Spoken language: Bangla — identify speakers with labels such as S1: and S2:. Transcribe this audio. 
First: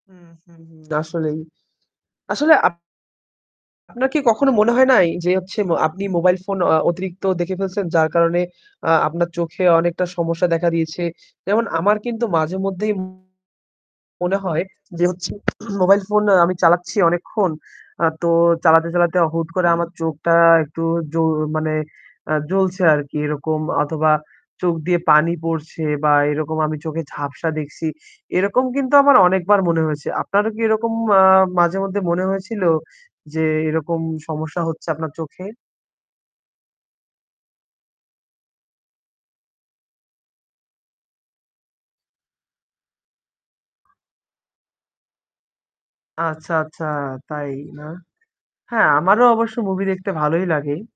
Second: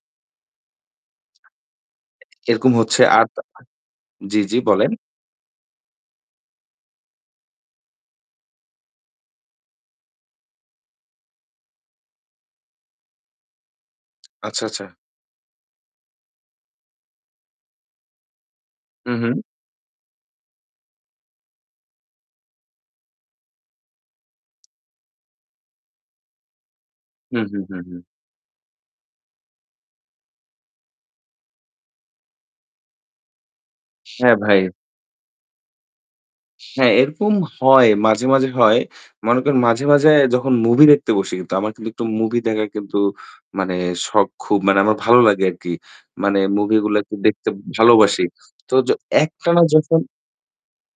S1: উম হু, হু। আসলেই, আসলে
S2: এরকম
S1: আপ
S2: হচ্ছে। আর ত
S1: আপনার কি
S2: জি,
S1: কখনো
S2: জি
S1: মনে হয়
S2: বলেন।
S1: নাই? যে হচ্ছে ম আপনি মোবাইল ফোন অ অতিরিক্ত দেখে ফেলছেন যার কারণে আ আপনার চোখে অনেকটা সমস্যা দেখা দিয়েছে। যেমন আমার কিন্তু মাঝেমধ্যেই মনে হয়
S2: আচ্ছা, আচ্ছা।
S1: যে হচ্ছে, মোবাইল ফোন আমি চালাচ্ছি অনেকক্ষণ। আ তো চালাতে, চালাতে
S2: উহু।
S1: হুট করে আমার চোখটা একটু জু মানে আ জ্বলছে আর কি এরকম অথবা চোখ দিয়ে পানি পড়ছে বা এরকম আমি চোখে
S2: হুম,
S1: ঝাপসা
S2: হুম, হুম,
S1: দেখছি।
S2: হুম।
S1: এরকম কিন্তু আমার অনেকবার মনে হয়েছে। আপনারও কি এরকম ম্যা মাঝে মধ্যে মনে হয়েছিল? যে এরকম
S2: হ্যাঁ ভাই।
S1: সমস্যা হচ্ছে আপনার চোখে?
S2: হ্যাঁ, এরকম হয়। মাঝে, মাঝে হয়। মনে করেন মাঝে, মাঝে যখন movie দেখতে বসি কিন্তু আমার কিন্তু একটু movie দেখা কিন্তু মানে শখ খুব মানে আমার ভালো লাগে আরকি। মানে
S1: আচ্ছা,
S2: movie
S1: আচ্ছা,
S2: গুলা কিন্তু দেখতে
S1: তাই না?
S2: ভালোবাসি। তো
S1: হ্যাঁ,
S2: য
S1: আমারও অবশ্য
S2: একটানা
S1: movie
S2: যখন
S1: দেখতে ভালোই লাগে।